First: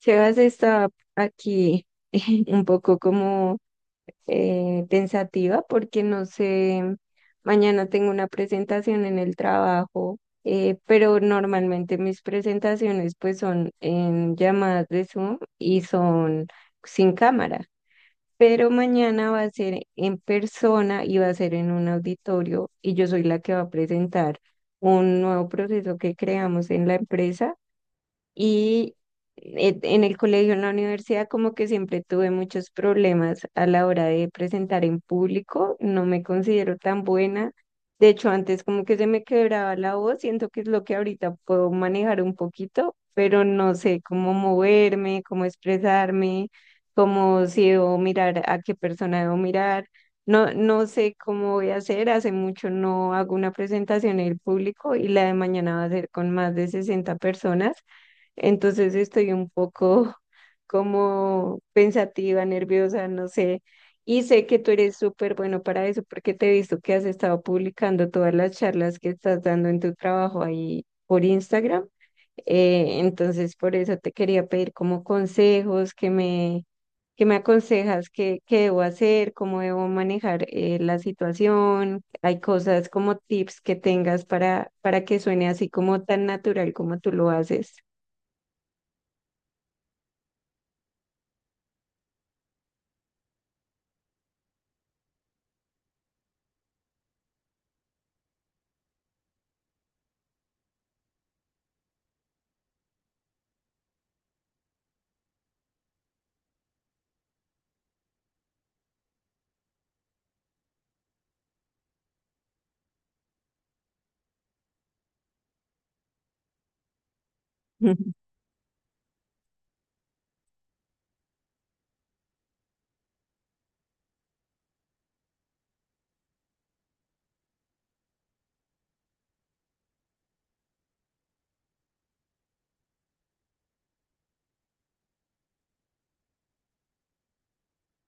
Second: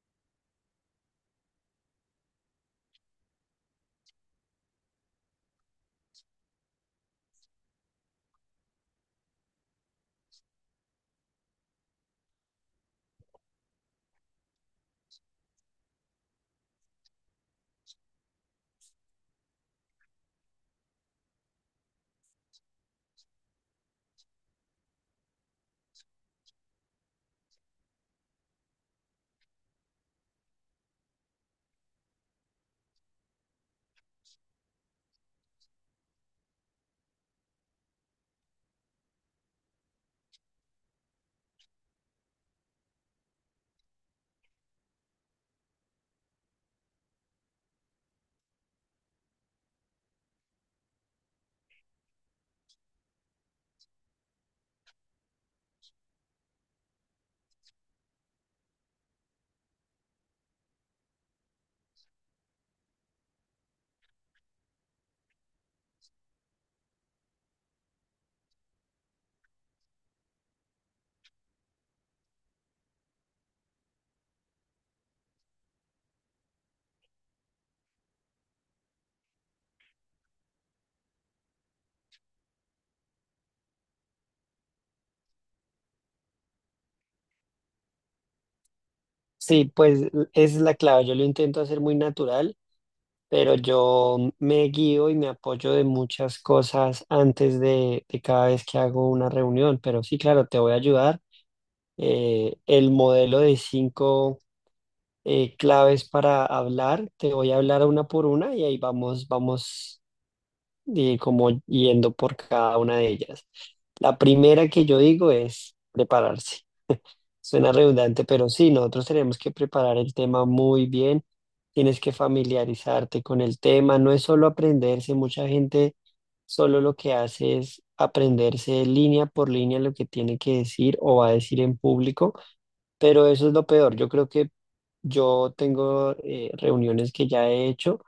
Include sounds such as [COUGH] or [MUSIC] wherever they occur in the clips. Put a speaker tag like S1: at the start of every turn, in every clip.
S1: Sebas está aquí [LAUGHS] un poco como pensativa porque no sé, mañana tengo una presentación en el trabajo. Pero normalmente mis presentaciones pues son en llamadas de Zoom y son sin cámara, pero mañana va a ser en persona y va a ser en un auditorio y yo soy la que va a presentar un nuevo proceso que creamos en la empresa y en el colegio, en la universidad, como que siempre tuve muchos problemas a la hora de presentar en público, no me considero tan buena. De hecho, antes como que se me quebraba la voz, siento que es lo que ahorita puedo manejar un poquito, pero no sé cómo moverme, cómo expresarme, cómo si debo mirar, a qué persona debo mirar. No, no sé cómo voy a hacer, hace mucho no hago una presentación en el público y la de mañana va a ser con más de 60 personas. Entonces estoy un poco [LAUGHS] como pensativa, nerviosa, no sé. Y sé que tú eres súper bueno para eso porque te he visto que has estado publicando todas las charlas que estás dando en tu trabajo ahí por Instagram. Entonces por eso te quería pedir como consejos que me aconsejas qué debo hacer, cómo debo manejar la situación. Hay cosas como tips que tengas para que suene así como tan natural como tú lo haces.
S2: Sí, pues esa es la clave. Yo lo intento hacer muy natural, pero yo me guío y me apoyo de muchas cosas antes de cada vez que hago una reunión. Pero sí, claro, te voy a ayudar. El modelo de 5 claves para hablar, te voy a hablar una por una y ahí vamos, como yendo por cada una de ellas. La primera que yo digo es prepararse. Suena
S1: [LAUGHS]
S2: redundante, pero sí, nosotros tenemos que preparar el tema muy bien, tienes que familiarizarte con el tema, no es solo aprenderse, mucha gente solo lo que hace es aprenderse línea por línea lo que tiene que decir o va a decir en público, pero eso es lo peor. Yo creo que yo tengo reuniones que ya he hecho,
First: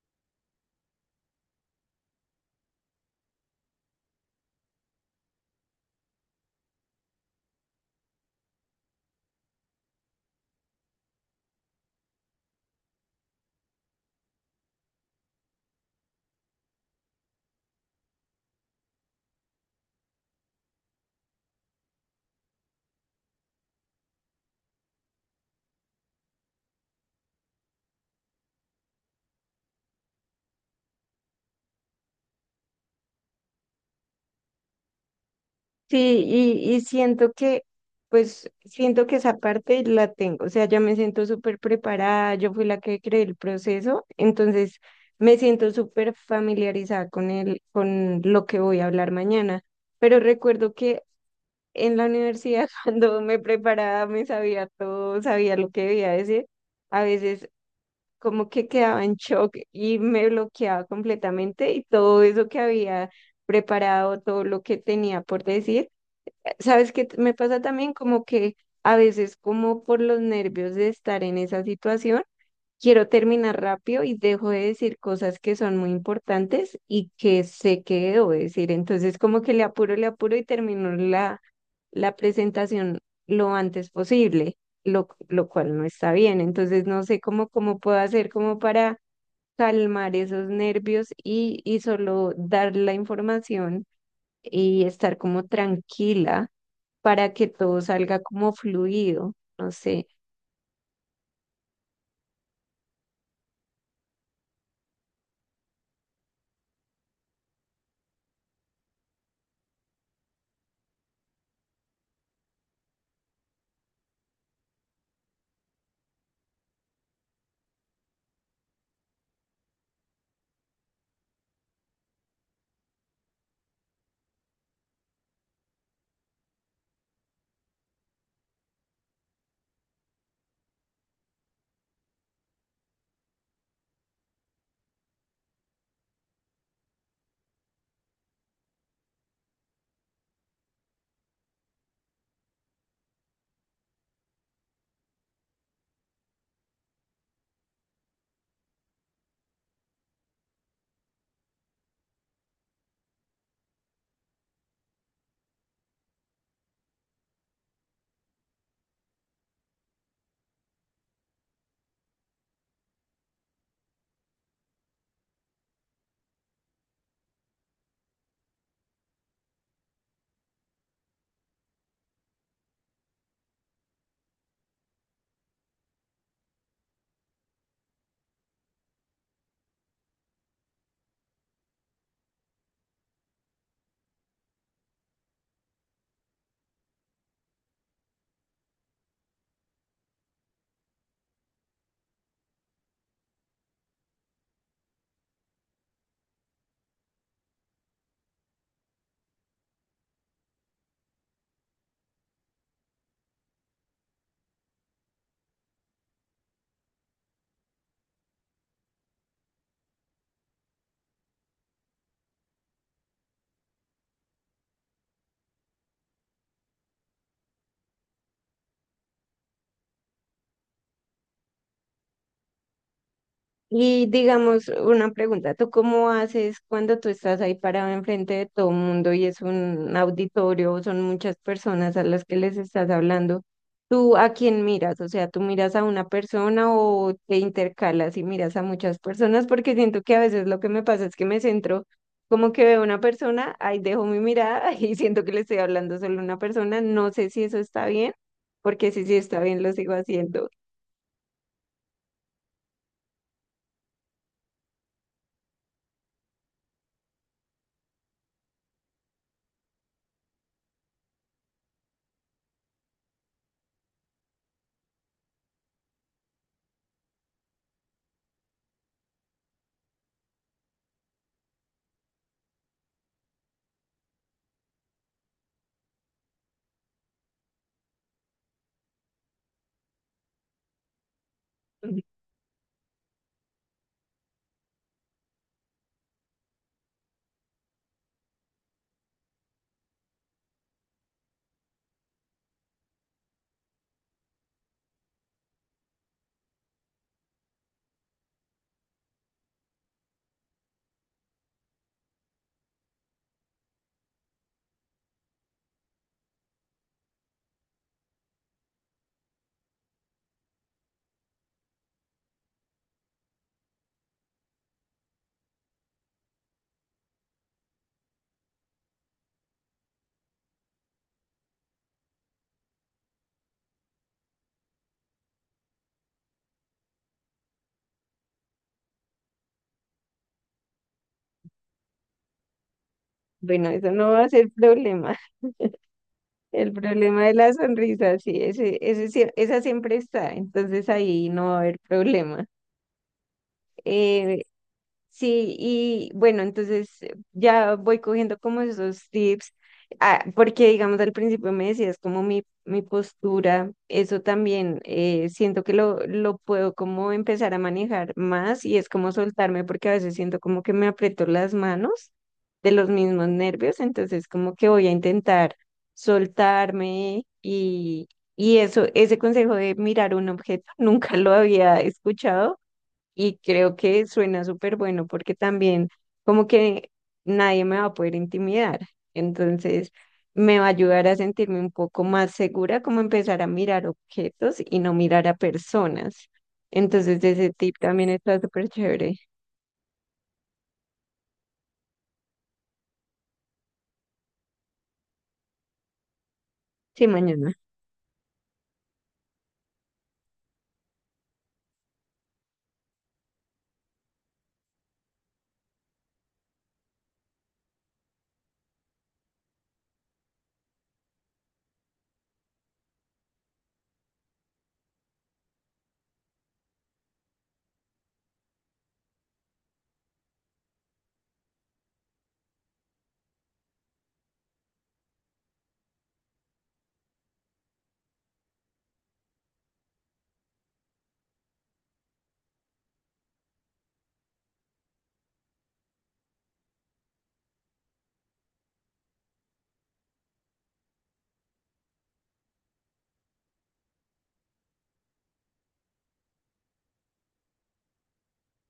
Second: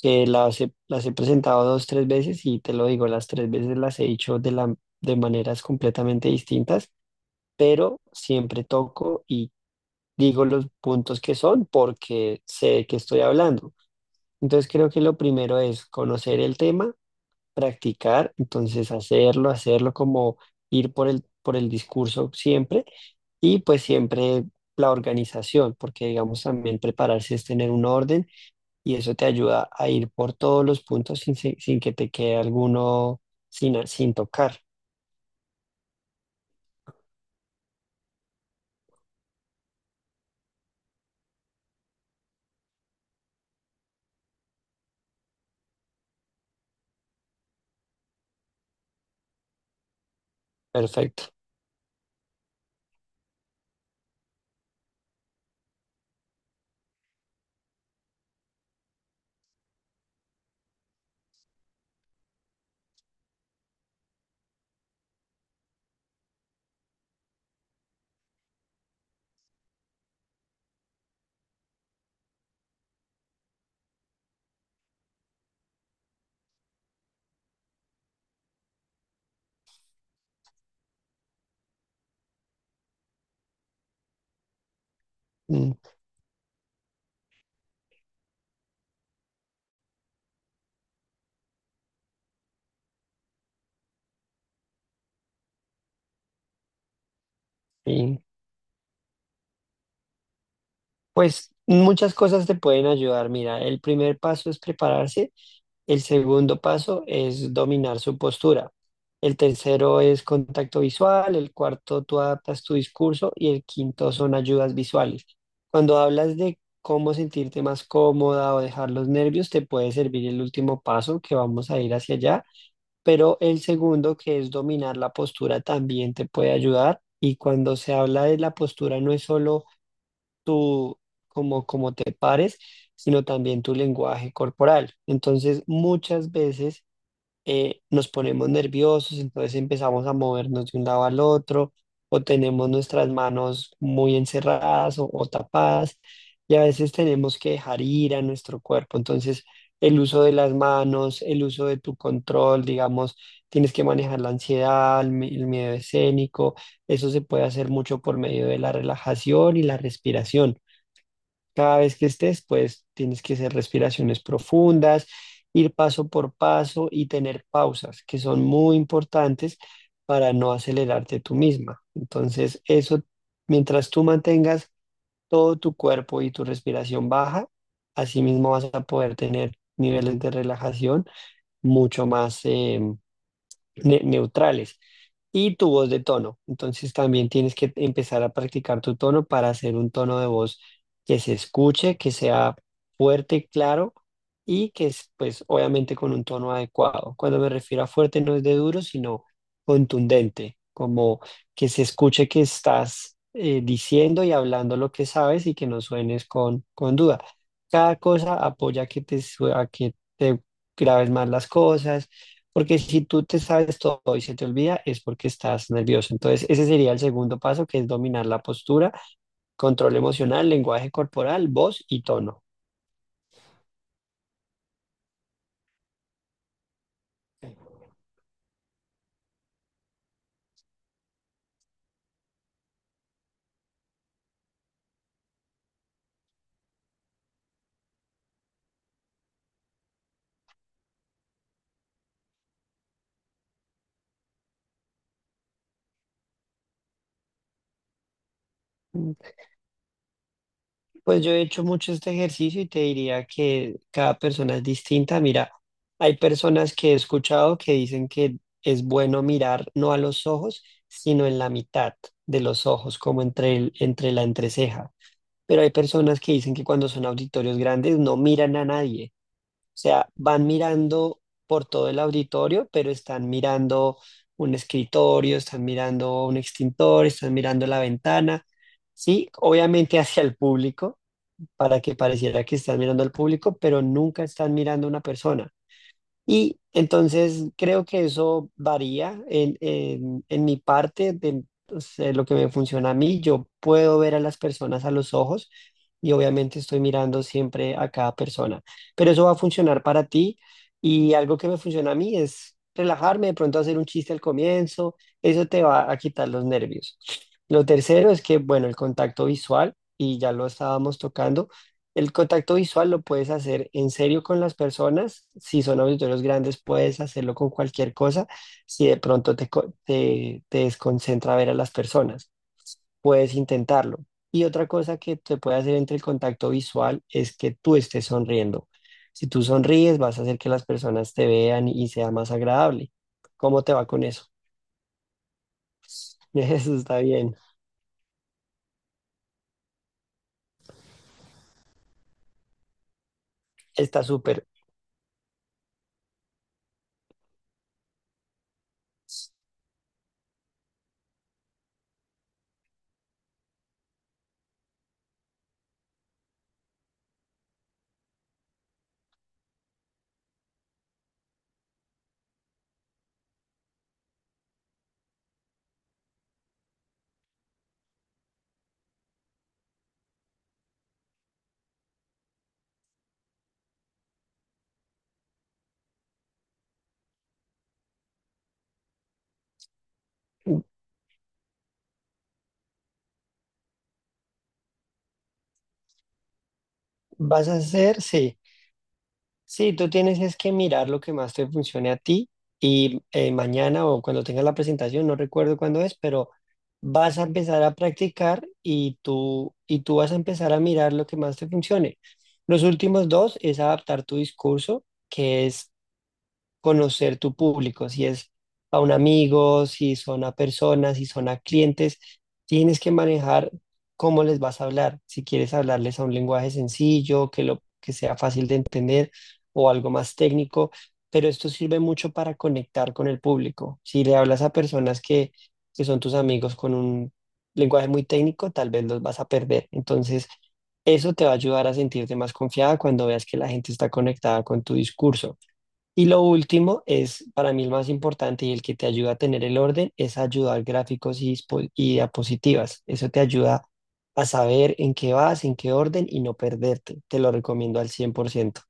S2: que las he presentado 2, 3 veces y te lo digo, las 3 veces las he hecho de maneras completamente distintas, pero siempre toco, digo los puntos que son porque sé de qué estoy hablando. Entonces creo que lo primero es conocer el tema, practicar, entonces hacerlo, hacerlo como ir por el discurso siempre, y pues siempre la organización, porque digamos también prepararse es tener un orden y eso te ayuda a ir por todos los puntos sin que te quede alguno sin tocar.
S1: Sí, y siento pues, siento que esa parte la tengo, o sea, yo me siento súper preparada, yo fui la que creé el proceso, entonces me siento súper familiarizada con el, con lo que voy a hablar mañana, pero recuerdo que
S2: Perfecto.
S1: en la universidad [LAUGHS] cuando me preparaba me sabía todo, sabía lo que debía decir, a veces como que quedaba en shock y me bloqueaba completamente y todo eso que había preparado, todo lo que tenía por decir. ¿Sabes qué me pasa también? Como que a veces, como por los nervios de estar en esa situación, quiero terminar rápido y dejo de decir cosas que son muy importantes y que sé que debo decir. Entonces, como que le apuro y termino la presentación lo antes posible, lo
S2: Mm,
S1: cual no está bien. Entonces, no sé cómo puedo hacer como para calmar esos nervios y solo dar la información y estar como tranquila para que todo salga
S2: sí,
S1: como fluido, no sé.
S2: pues muchas cosas te pueden ayudar. Mira, el primer paso es prepararse, el segundo paso es dominar su postura, el tercero es contacto visual, el cuarto tú adaptas tu discurso y el quinto son ayudas visuales. Cuando hablas de cómo sentirte más cómoda o dejar los nervios, te puede servir el último paso que vamos a ir hacia allá, pero el segundo, que es dominar la postura, también te puede ayudar. Y cuando se habla de la postura no es solo tu, como, como te pares, sino también tu lenguaje corporal. Entonces, muchas veces nos ponemos nerviosos, entonces empezamos a movernos de un lado al otro, o tenemos nuestras manos muy encerradas o tapadas, y a veces tenemos que dejar ir a nuestro cuerpo. Entonces, el uso de las manos, el uso de tu control, digamos, tienes que manejar la ansiedad, el miedo escénico. Eso se puede hacer mucho por medio de la relajación y la respiración. Cada vez que estés, pues tienes que hacer respiraciones profundas, ir paso por paso y tener pausas, que son muy importantes para no acelerarte tú misma. Entonces, eso, mientras tú mantengas todo tu cuerpo y tu respiración baja, así mismo vas a poder tener niveles de relajación mucho más, neutrales, y tu voz de tono. Entonces también tienes que empezar a practicar tu tono para hacer un tono de voz que se escuche, que sea fuerte, claro, y que es pues obviamente con un tono adecuado. Cuando me refiero a fuerte no es de duro, sino contundente, como que se escuche que estás diciendo y hablando lo que sabes y que no suenes con duda. Cada cosa apoya que te, sue- a que te grabes más las cosas, porque si tú te sabes todo y se te olvida, es porque estás nervioso. Entonces, ese sería el segundo paso, que es dominar la postura, control emocional, lenguaje corporal, voz y tono.
S1: Y digamos, una pregunta, ¿tú cómo haces cuando tú estás ahí parado enfrente de todo el mundo y es un auditorio, son muchas personas a las que les estás hablando? ¿Tú a quién miras? O sea, ¿tú miras a una persona o te intercalas y miras a muchas personas? Porque siento que a veces lo que me pasa es que me centro, como que veo una persona, ahí dejo mi mirada [LAUGHS] y siento que le estoy hablando solo a una persona. No sé si eso está bien, porque si sí está bien, lo sigo haciendo.
S2: Pues yo he hecho mucho este ejercicio y te diría que cada persona es distinta. Mira, hay personas que he escuchado que dicen que es bueno mirar no a los ojos, sino en la mitad de los ojos, como entre la entreceja. Pero hay personas que dicen que cuando son auditorios grandes no miran a nadie, sea, van mirando por todo el auditorio, pero están mirando un escritorio, están mirando un extintor, están mirando la ventana. Sí, obviamente hacia el público, para que
S1: [LAUGHS]
S2: pareciera que están mirando al público, pero nunca están mirando a una persona. Y entonces creo que eso varía en mi parte de pues, lo que me funciona a mí. Yo puedo ver a las personas a los ojos, y obviamente estoy mirando siempre a cada persona, pero eso va a funcionar para ti. Y algo que me funciona a mí es relajarme, de pronto hacer un chiste al comienzo, eso te va a quitar los nervios. Lo tercero es que, bueno, el contacto visual, y ya lo estábamos tocando. El contacto visual lo puedes hacer en serio con las personas. Si son auditorios grandes, puedes hacerlo con cualquier cosa. Si de pronto te desconcentra ver a las personas, puedes intentarlo. Y otra cosa que te puede hacer entre el contacto visual es que tú estés sonriendo. Si tú sonríes, vas a hacer que las personas te vean y sea más agradable. ¿Cómo
S1: Bueno,
S2: te va
S1: eso
S2: con
S1: no va
S2: eso?
S1: a ser problema.
S2: [LAUGHS]
S1: El
S2: Eso está
S1: problema de
S2: bien,
S1: la sonrisa, sí, esa siempre está, entonces ahí no va a haber problema.
S2: está
S1: Eh,
S2: súper.
S1: Sí, y bueno, entonces ya voy cogiendo como esos tips, ah, porque digamos al principio me decías como mi postura, eso también, siento que lo puedo como empezar a manejar más y es como soltarme porque a veces siento como que me aprieto las manos de los mismos nervios, entonces como que voy a intentar soltarme y eso, ese consejo de mirar un objeto, [LAUGHS] nunca lo había escuchado y creo que suena súper bueno porque también como que nadie me va a poder intimidar. Entonces me va a ayudar a sentirme un poco más segura, como empezar a mirar objetos y no mirar a personas. Entonces
S2: ¿Vas
S1: ese
S2: a
S1: tip
S2: hacer?
S1: también
S2: Sí.
S1: está súper chévere.
S2: Sí, tú tienes es que mirar lo que más te funcione a ti, y mañana o cuando tengas la presentación, no recuerdo cuándo es, pero
S1: Sí,
S2: vas a
S1: mañana.
S2: empezar a practicar y tú vas a empezar a mirar lo que más te funcione. Los últimos dos es adaptar tu discurso, que es conocer tu público, si es a un amigo, si son a personas, si son a clientes, tienes que manejar cómo les vas a hablar, si quieres hablarles a un lenguaje sencillo, que lo que sea fácil de entender, o algo más técnico, pero esto sirve mucho para conectar con el público. Si le hablas a personas que son tus amigos con un lenguaje muy técnico, tal vez los vas a perder. Entonces, eso te va a ayudar a sentirte más confiada cuando veas que la gente está conectada con tu discurso. Y lo último es para mí el más importante y el que te ayuda a tener el orden es ayudar gráficos y diapositivas. Eso te ayuda a saber en qué vas, en qué orden y no perderte. Te lo recomiendo al 100%.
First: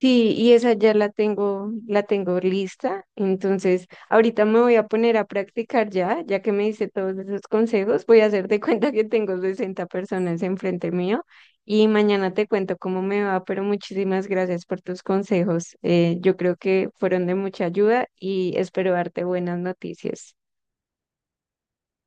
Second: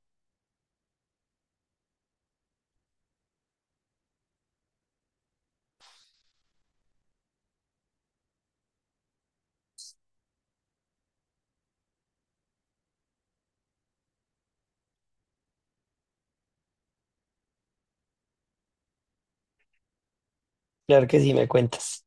S1: Sí, y esa ya la tengo lista. Entonces, ahorita me voy a poner a practicar ya, ya que me hice todos esos consejos, voy a hacer de [LAUGHS] cuenta que tengo 60 personas enfrente mío y mañana te cuento cómo me va, pero muchísimas gracias por tus consejos. Yo creo que fueron de mucha ayuda y espero darte buenas noticias.
S2: Claro que sí, me cuentas.